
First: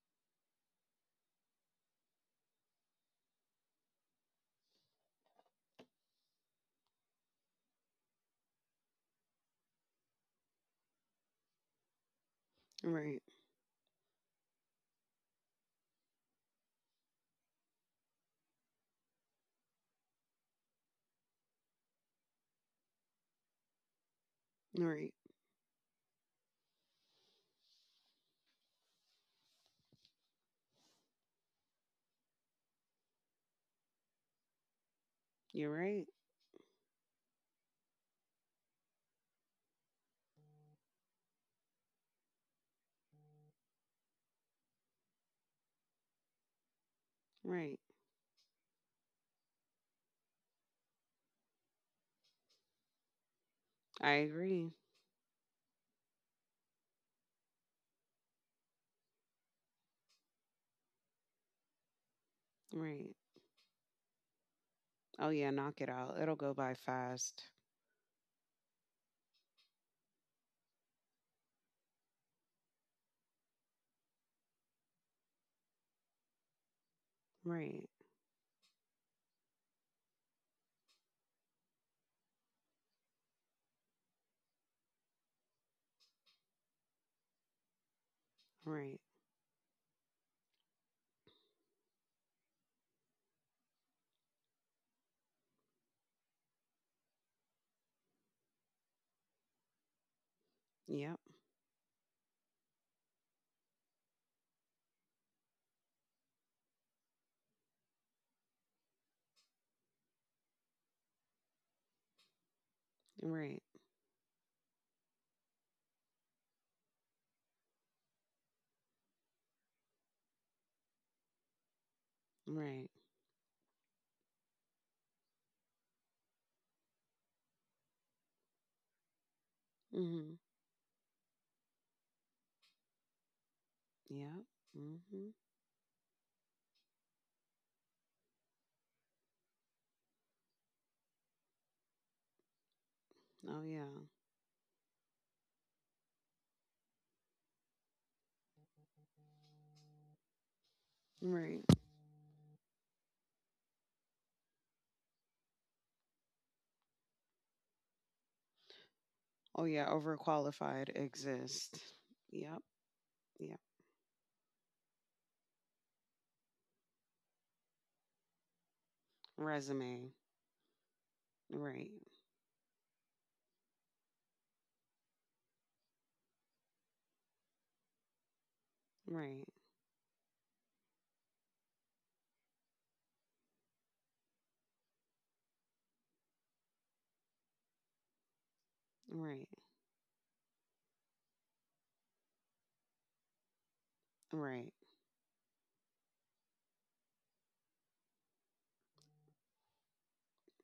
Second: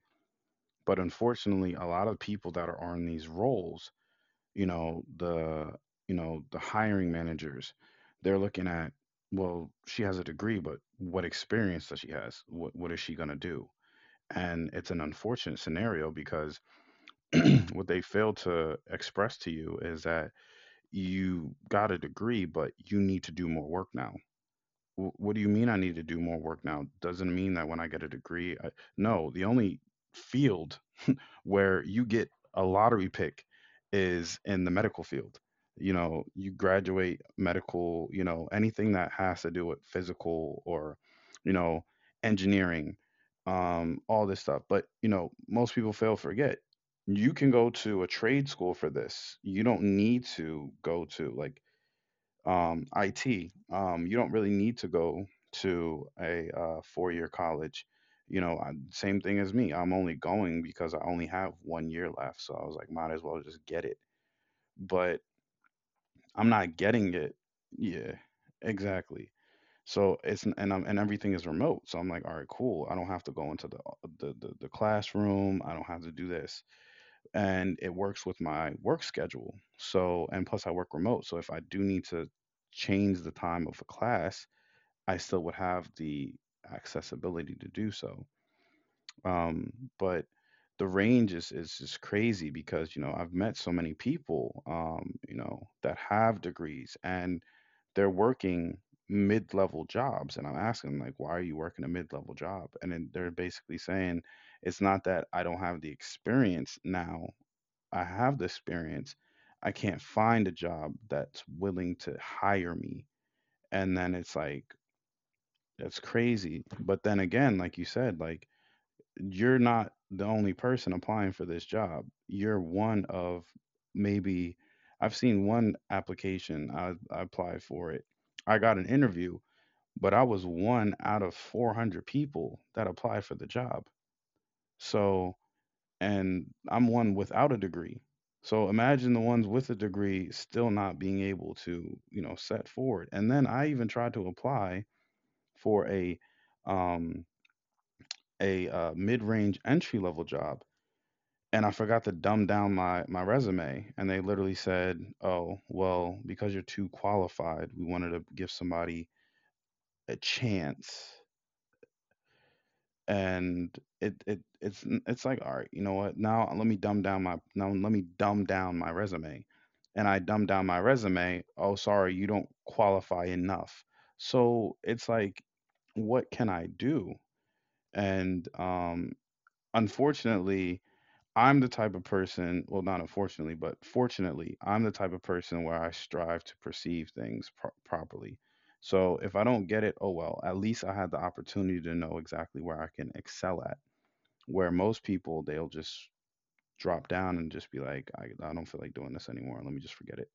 but unfortunately, a lot of people that are on these roles, you know the, you know the hiring managers, they're looking at, well she has a degree but what experience does she has, what is she going to Right. do. And it's an unfortunate scenario because <clears throat> what they fail to express to you is that you got a degree but you need to do more work now. Right. What do you mean I need to do more work now, doesn't mean that when I get a degree no, the only field where you get a lottery pick is in the medical field. You're You right. know, you graduate medical, you know, anything that has to do with physical, or you know, engineering, all this stuff. But, you know, most people fail to forget. You can go Right. to a trade school for this. You don't need to go to like IT. You I don't really need agree. to go to a four-year college. You know, same thing as me. I'm only going because I only have 1 year left. So I was like, might as Right. well just get it. But Oh yeah, knock it out. I'm It'll go not by getting it. fast. Yeah, exactly. So it's and I'm and everything is remote. So I'm like, all right, cool. I don't have to go into the the classroom. I don't have to do this and it Right. works with my work schedule. So, and plus I work remote. So if I do need to change the time of a class, I still would have the accessibility to do so. Right. Um, but the range is just crazy because you know I've met so many people you know that have degrees and they're working mid-level jobs and I'm asking them like Yep. why are you working a mid-level job, and then they're basically saying it's not that I don't have the experience, now I have the experience. I can't find a job that's willing to hire me. Right. And then it's like, that's crazy. But then again, like you said, like you're not the only person applying for this job. You're Right. one of maybe, I've seen one application, I applied for it. I got an interview, Mm. but I was Mhm. one out of 400 people that applied for the job. Yep. Mm. So Mhm. and I'm one without a degree. So imagine the ones with a degree still not being able to, you know, set forward. And then I Oh even yeah. tried to apply for um a mid-range entry level job Right. and I forgot to dumb down my my resume and they literally said, "Oh, well, because you're too qualified, we wanted to give somebody Oh yeah, a overqualified chance, exist. Yep. Yep. and it's like all right you know what, now let me dumb down my, now let me dumb down my resume. Resume. And I dumb down my resume, oh Right. sorry you don't qualify enough. So it's like, what can I do. And Right. unfortunately, I'm the type of person, well not unfortunately but fortunately, I'm the type of person where I strive to perceive things properly. So Right. if I don't get it, oh well, at least I had the opportunity to know exactly where I can excel, Right. where most people they'll just drop down and just be like I don't feel like doing this anymore, let me just forget it.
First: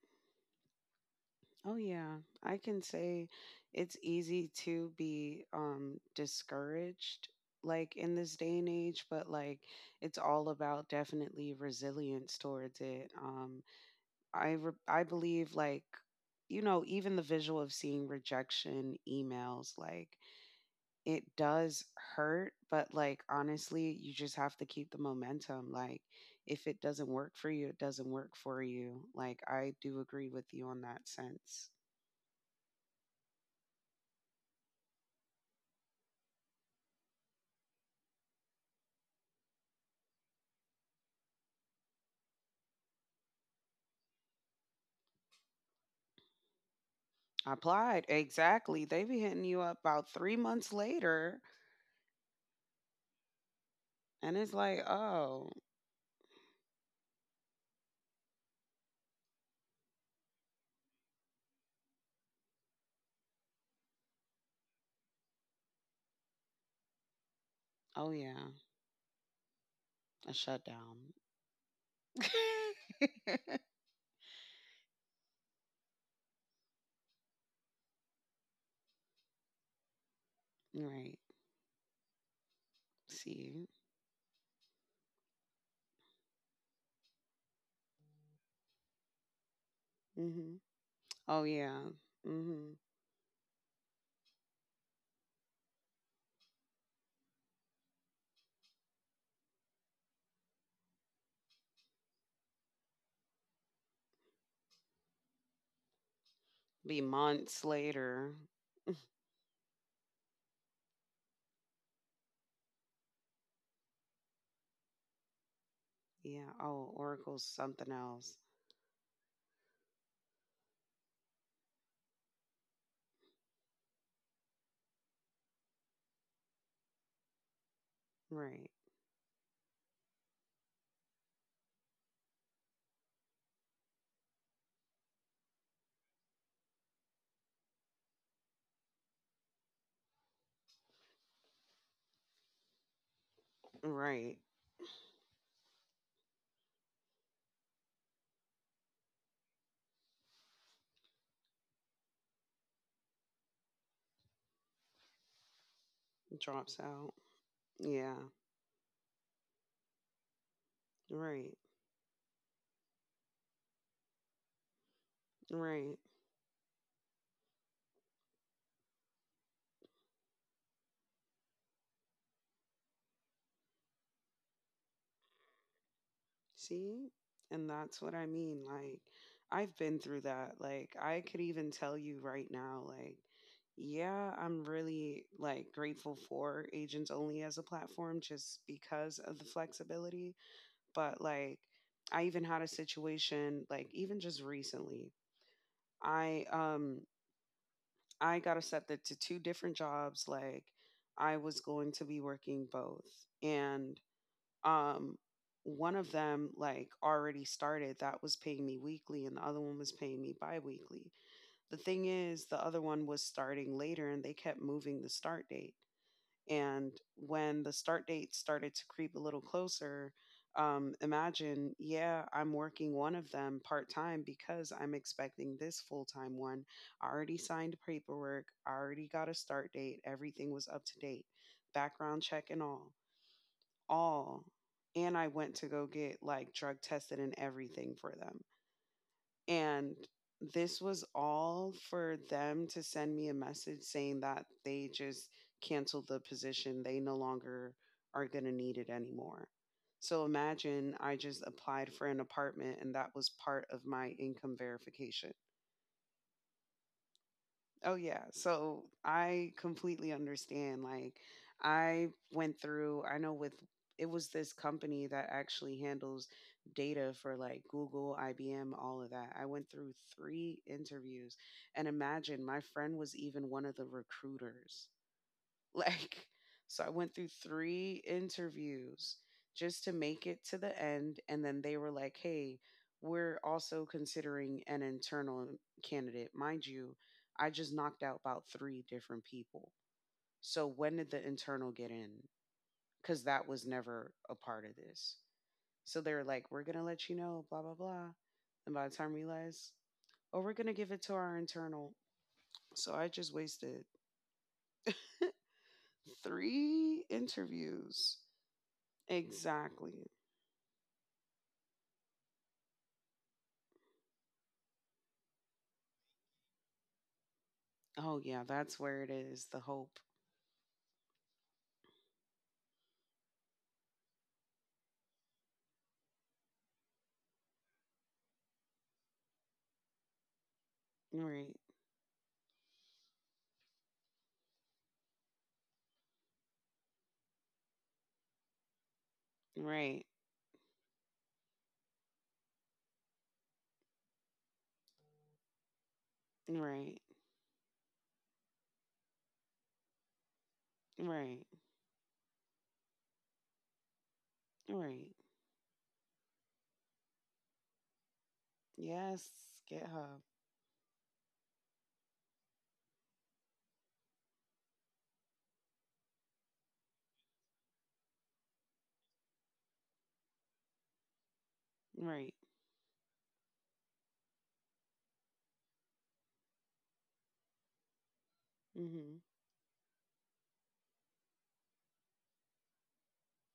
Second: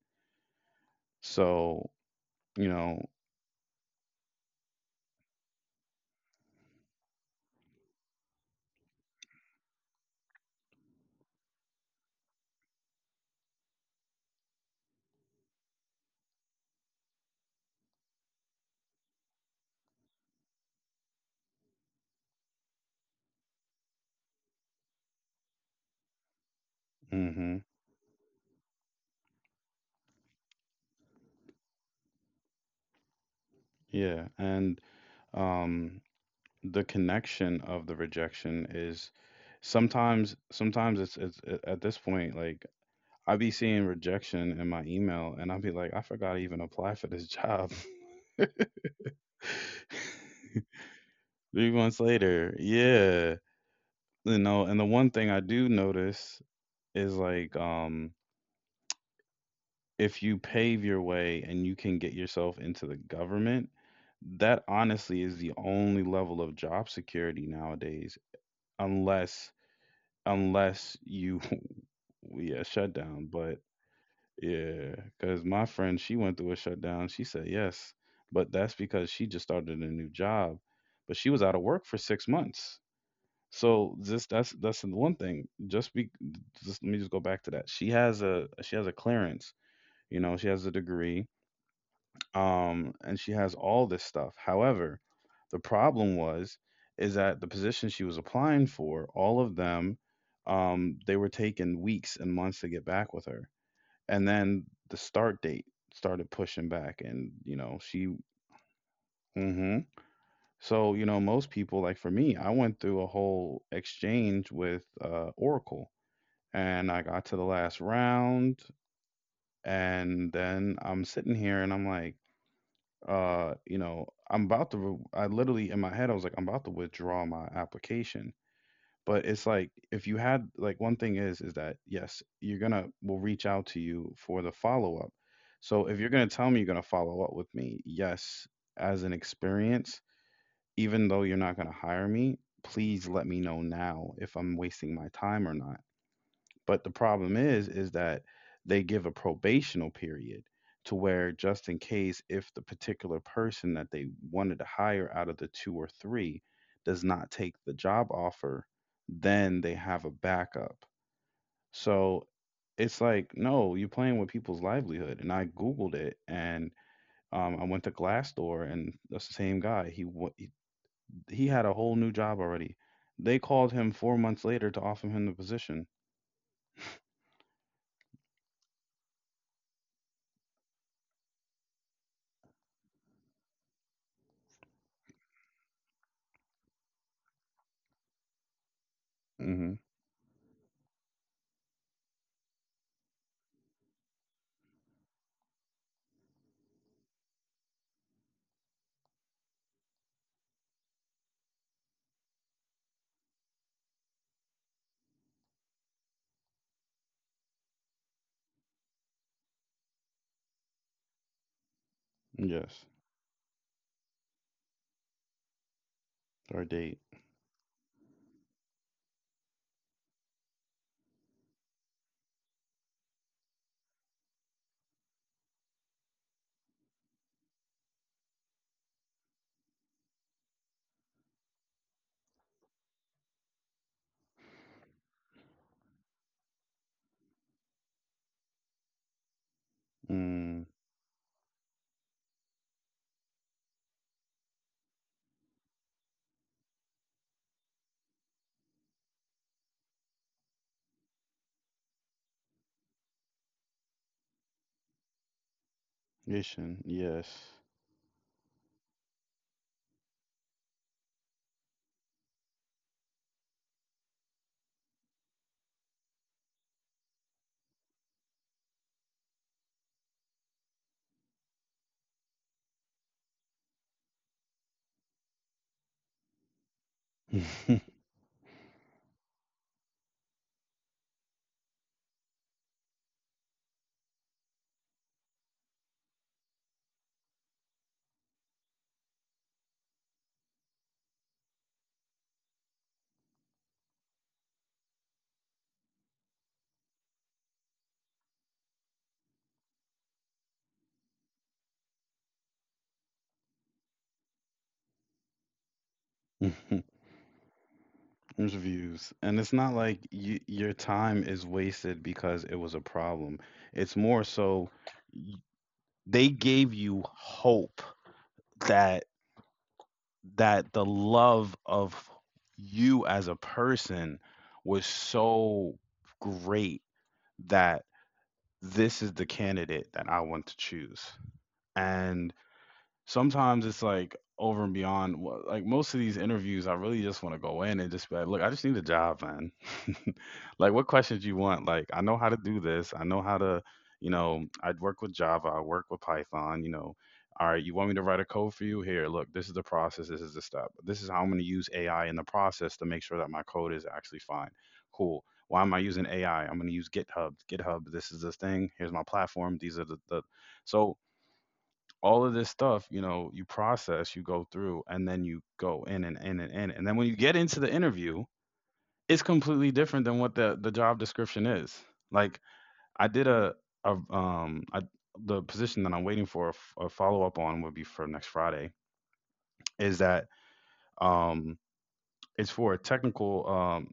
Oh So yeah, I you can know. say it's easy to be discouraged like in this day and age, but like it's all about definitely resilience towards it. I believe like you know, even the visual of seeing rejection emails like it does hurt, but like honestly, you just have to keep the momentum like if it doesn't work for you, Hmm. it doesn't work for you. Like I do agree with you on that sense. Yeah, and um the connection of the rejection is sometimes it's at this point like I be seeing rejection in my email and I'll be like I forgot I even apply for this I job. applied. <laughs> Exactly. They be hitting you up about 3 months later, 3 months later, yeah. and You it's know, like, and the one thing oh, I do notice is like if you pave your way and you can get yourself into the government, that honestly is the only level of job security oh nowadays, yeah, unless a shutdown. you <laughs> yeah <laughs> shutdown. But yeah, because my friend she went through a shutdown. She said yes, but that's because she just started a new job, but she Right. was out of work for 6 months. See. So just that's the one thing. Just be just let me just go back to that. She has a clearance. You know, Mm-hmm. she has a degree, Oh yeah. Hmm. And she has all this stuff. However, the problem was is that the positions she was applying for, all of them, they were taking weeks and months to get back with her, and then the start date started pushing back, Be and you know months she. later. Hmm So you know, most people, like for me, I went through a whole exchange with Oracle, Yeah. and I Oh, got to the Oracle's last something else. round, and then I'm sitting here and I'm like, you know, I'm about to, I literally in my head, I was like, I'm about to withdraw my application. Right. But it's like, if you had, like, one thing is that yes, you're gonna, we'll reach out to you for the follow up. So if you're gonna tell me you're gonna follow up with me, yes, as an experience, even though you're not gonna hire me, please let me know now if I'm Right. wasting my time or not. But the problem is that they give a probational period to where just in case if the particular person that they wanted to hire out of the two or three does Drops not out. take the job Yeah. offer, then they have a backup. Right. So it's like, no, you're playing with people's livelihood. And I Googled Right. it and I went to Glassdoor, and the same guy, he he had a whole new job already. They called him 4 months later to offer him the position. See? And that's what I mean. Like, I've been through that. Like, I could even tell you right now, like, yeah, I'm really like grateful for agents only as a platform just because of the Hmm. flexibility. But like, I even had a situation like even just recently. I um I got accepted to two different jobs. Like, I was going to be working both, and um one of them like already started that was paying me weekly and the other one was paying me bi-weekly. The thing is Yes. the other one was starting later and they kept moving the start date, Start date. and when the start date started to creep a little closer, imagine yeah I'm working one of them part-time because I'm expecting this full-time one. I already signed paperwork, I already got a start date, everything was up to date, background check and all all. And I went to go get like drug tested and everything for them. And Mm. this was all for them to send me a message saying that they just canceled the position. They no longer are going to need it anymore. So imagine I just applied for an apartment and that was part of my income verification. Ishin, yes. Oh yeah. So I completely understand. Like I went through, I know with it was this company that actually handles data for like Google, IBM, all of that. I went through three interviews and imagine my friend was even one of the recruiters. <laughs> Like, so I went through <laughs> three interviews just to make it to the end. And then they were like, hey, we're also considering an internal candidate. Mind you, I just knocked out about three different people. So when did the internal get in? Because that was never a part of this. So they were like, we're going to let you know, blah, blah, blah. And by the time we realized, oh, we're going to give it to our internal. So I just wasted three interviews. There's views. And it's not like Exactly. you, your time is wasted because it was a problem. It's more so, y- they gave you hope Oh yeah, that, that's where it is, the hope. that the love of you as a person was so great that this is the candidate that I want to choose. Right. And sometimes it's like over and beyond, like most of these interviews, I really just want to go in and just be like, look, I just need a job, man. <laughs> Right. Like, what questions you want? Like, I know how to do this, I know how to, you know, I'd work with Java, I work with Python, you know. Right. All right, you want me to write a code for you? Here, look, this is the process, this is the step, this is how I'm going to use Right. AI in the process to make sure that my code is actually fine. Cool. Right. Why am I using AI? I'm going to use GitHub. GitHub, this is this thing, here's my platform, Yes, these are the GitHub. so all of this stuff, you know, you process, you go through, and then you go in and in and in. And then when you get into the interview, it's completely different than what the job description is. Like, Right. I did a, a um I, the position that I'm waiting for a, a follow up on would be for next Friday. Mhm. Is that, um, it's for a technical,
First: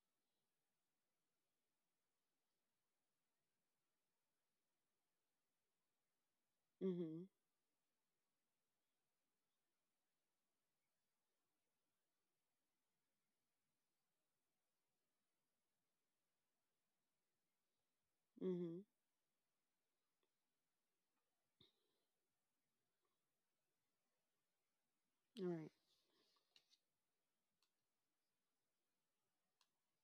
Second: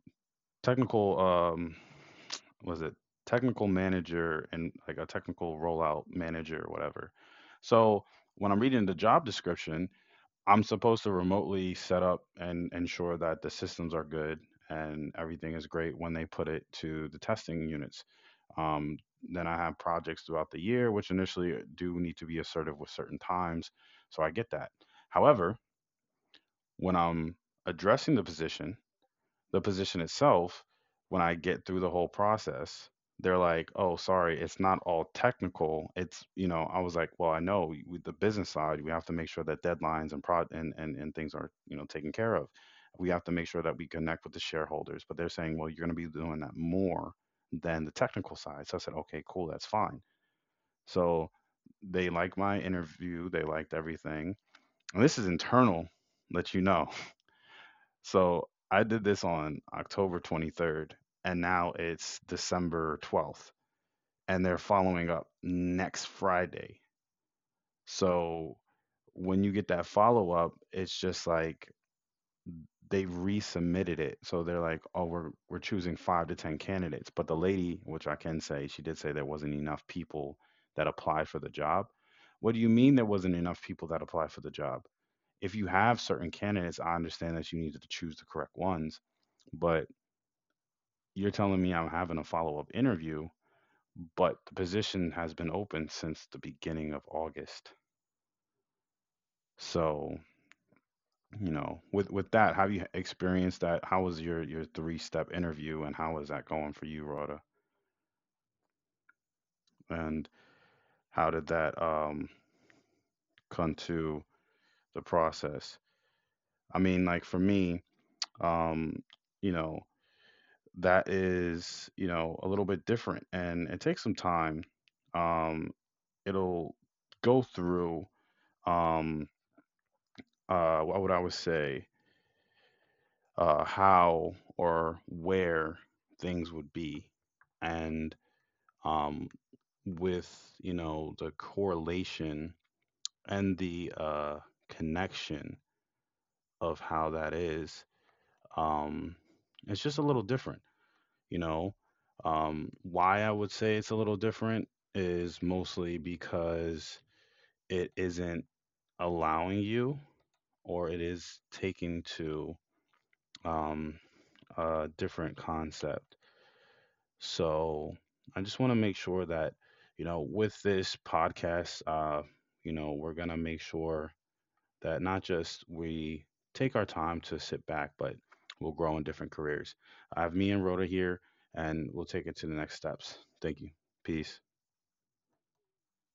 technical was it technical manager and like a technical rollout manager or whatever. Mhm. So when I'm reading the job description, I'm supposed to remotely set up and ensure that the systems are good and everything is great when they put it to the testing units. Mhm. Um, then I have projects throughout the year, which initially do need to be assertive with certain times. So I get that. However, Right. when I'm addressing the position itself, when I get through the whole process, they're like, "Oh, sorry, it's not all technical. It's, you know." I was like, "Well, I know with the business side, we have to make sure that deadlines and prod and, and things are, you know, taken care of. We have to make sure that we connect with the shareholders." But they're saying, "Well, you're going to be doing that more than the technical side." So I said, "Okay, cool, that's fine." So they liked my interview, they liked everything. And this is internal, let you know. So I did this on October 23rd, and now it's December 12th, and they're following up next Friday. So when you get that follow up, it's just like they resubmitted it. So they're like, oh, we're choosing five to ten candidates. But the lady, which I can say, she did say there wasn't enough people that applied for the job. What do you mean there wasn't enough people that applied for the job? If you have certain candidates, I understand that you needed to choose the correct ones, but you're telling me I'm having a follow up interview, but the position has been open since the beginning of August. So, you know, with that, have you experienced that? How was your three step interview, and how was that going for you, Rhoda? And how did that, come to the process? I mean, like for me, um, you know, that is, you know, a little bit different, and it takes some time. Um, It'll go through, um what would I would say, how or where things would be, and, um, with, you know, the correlation and the, connection of how that is, um, it's just a little different, you know. Why I would say it's a little different is mostly because it isn't allowing you, or it is taking to, um, different concept. So I just want to make sure that, you know, with this podcast, you know, we're going to make sure that not just we take our time to sit back, but we'll grow in different careers. I have me and Rhoda here, and we'll take it to the next steps. Thank you. Peace.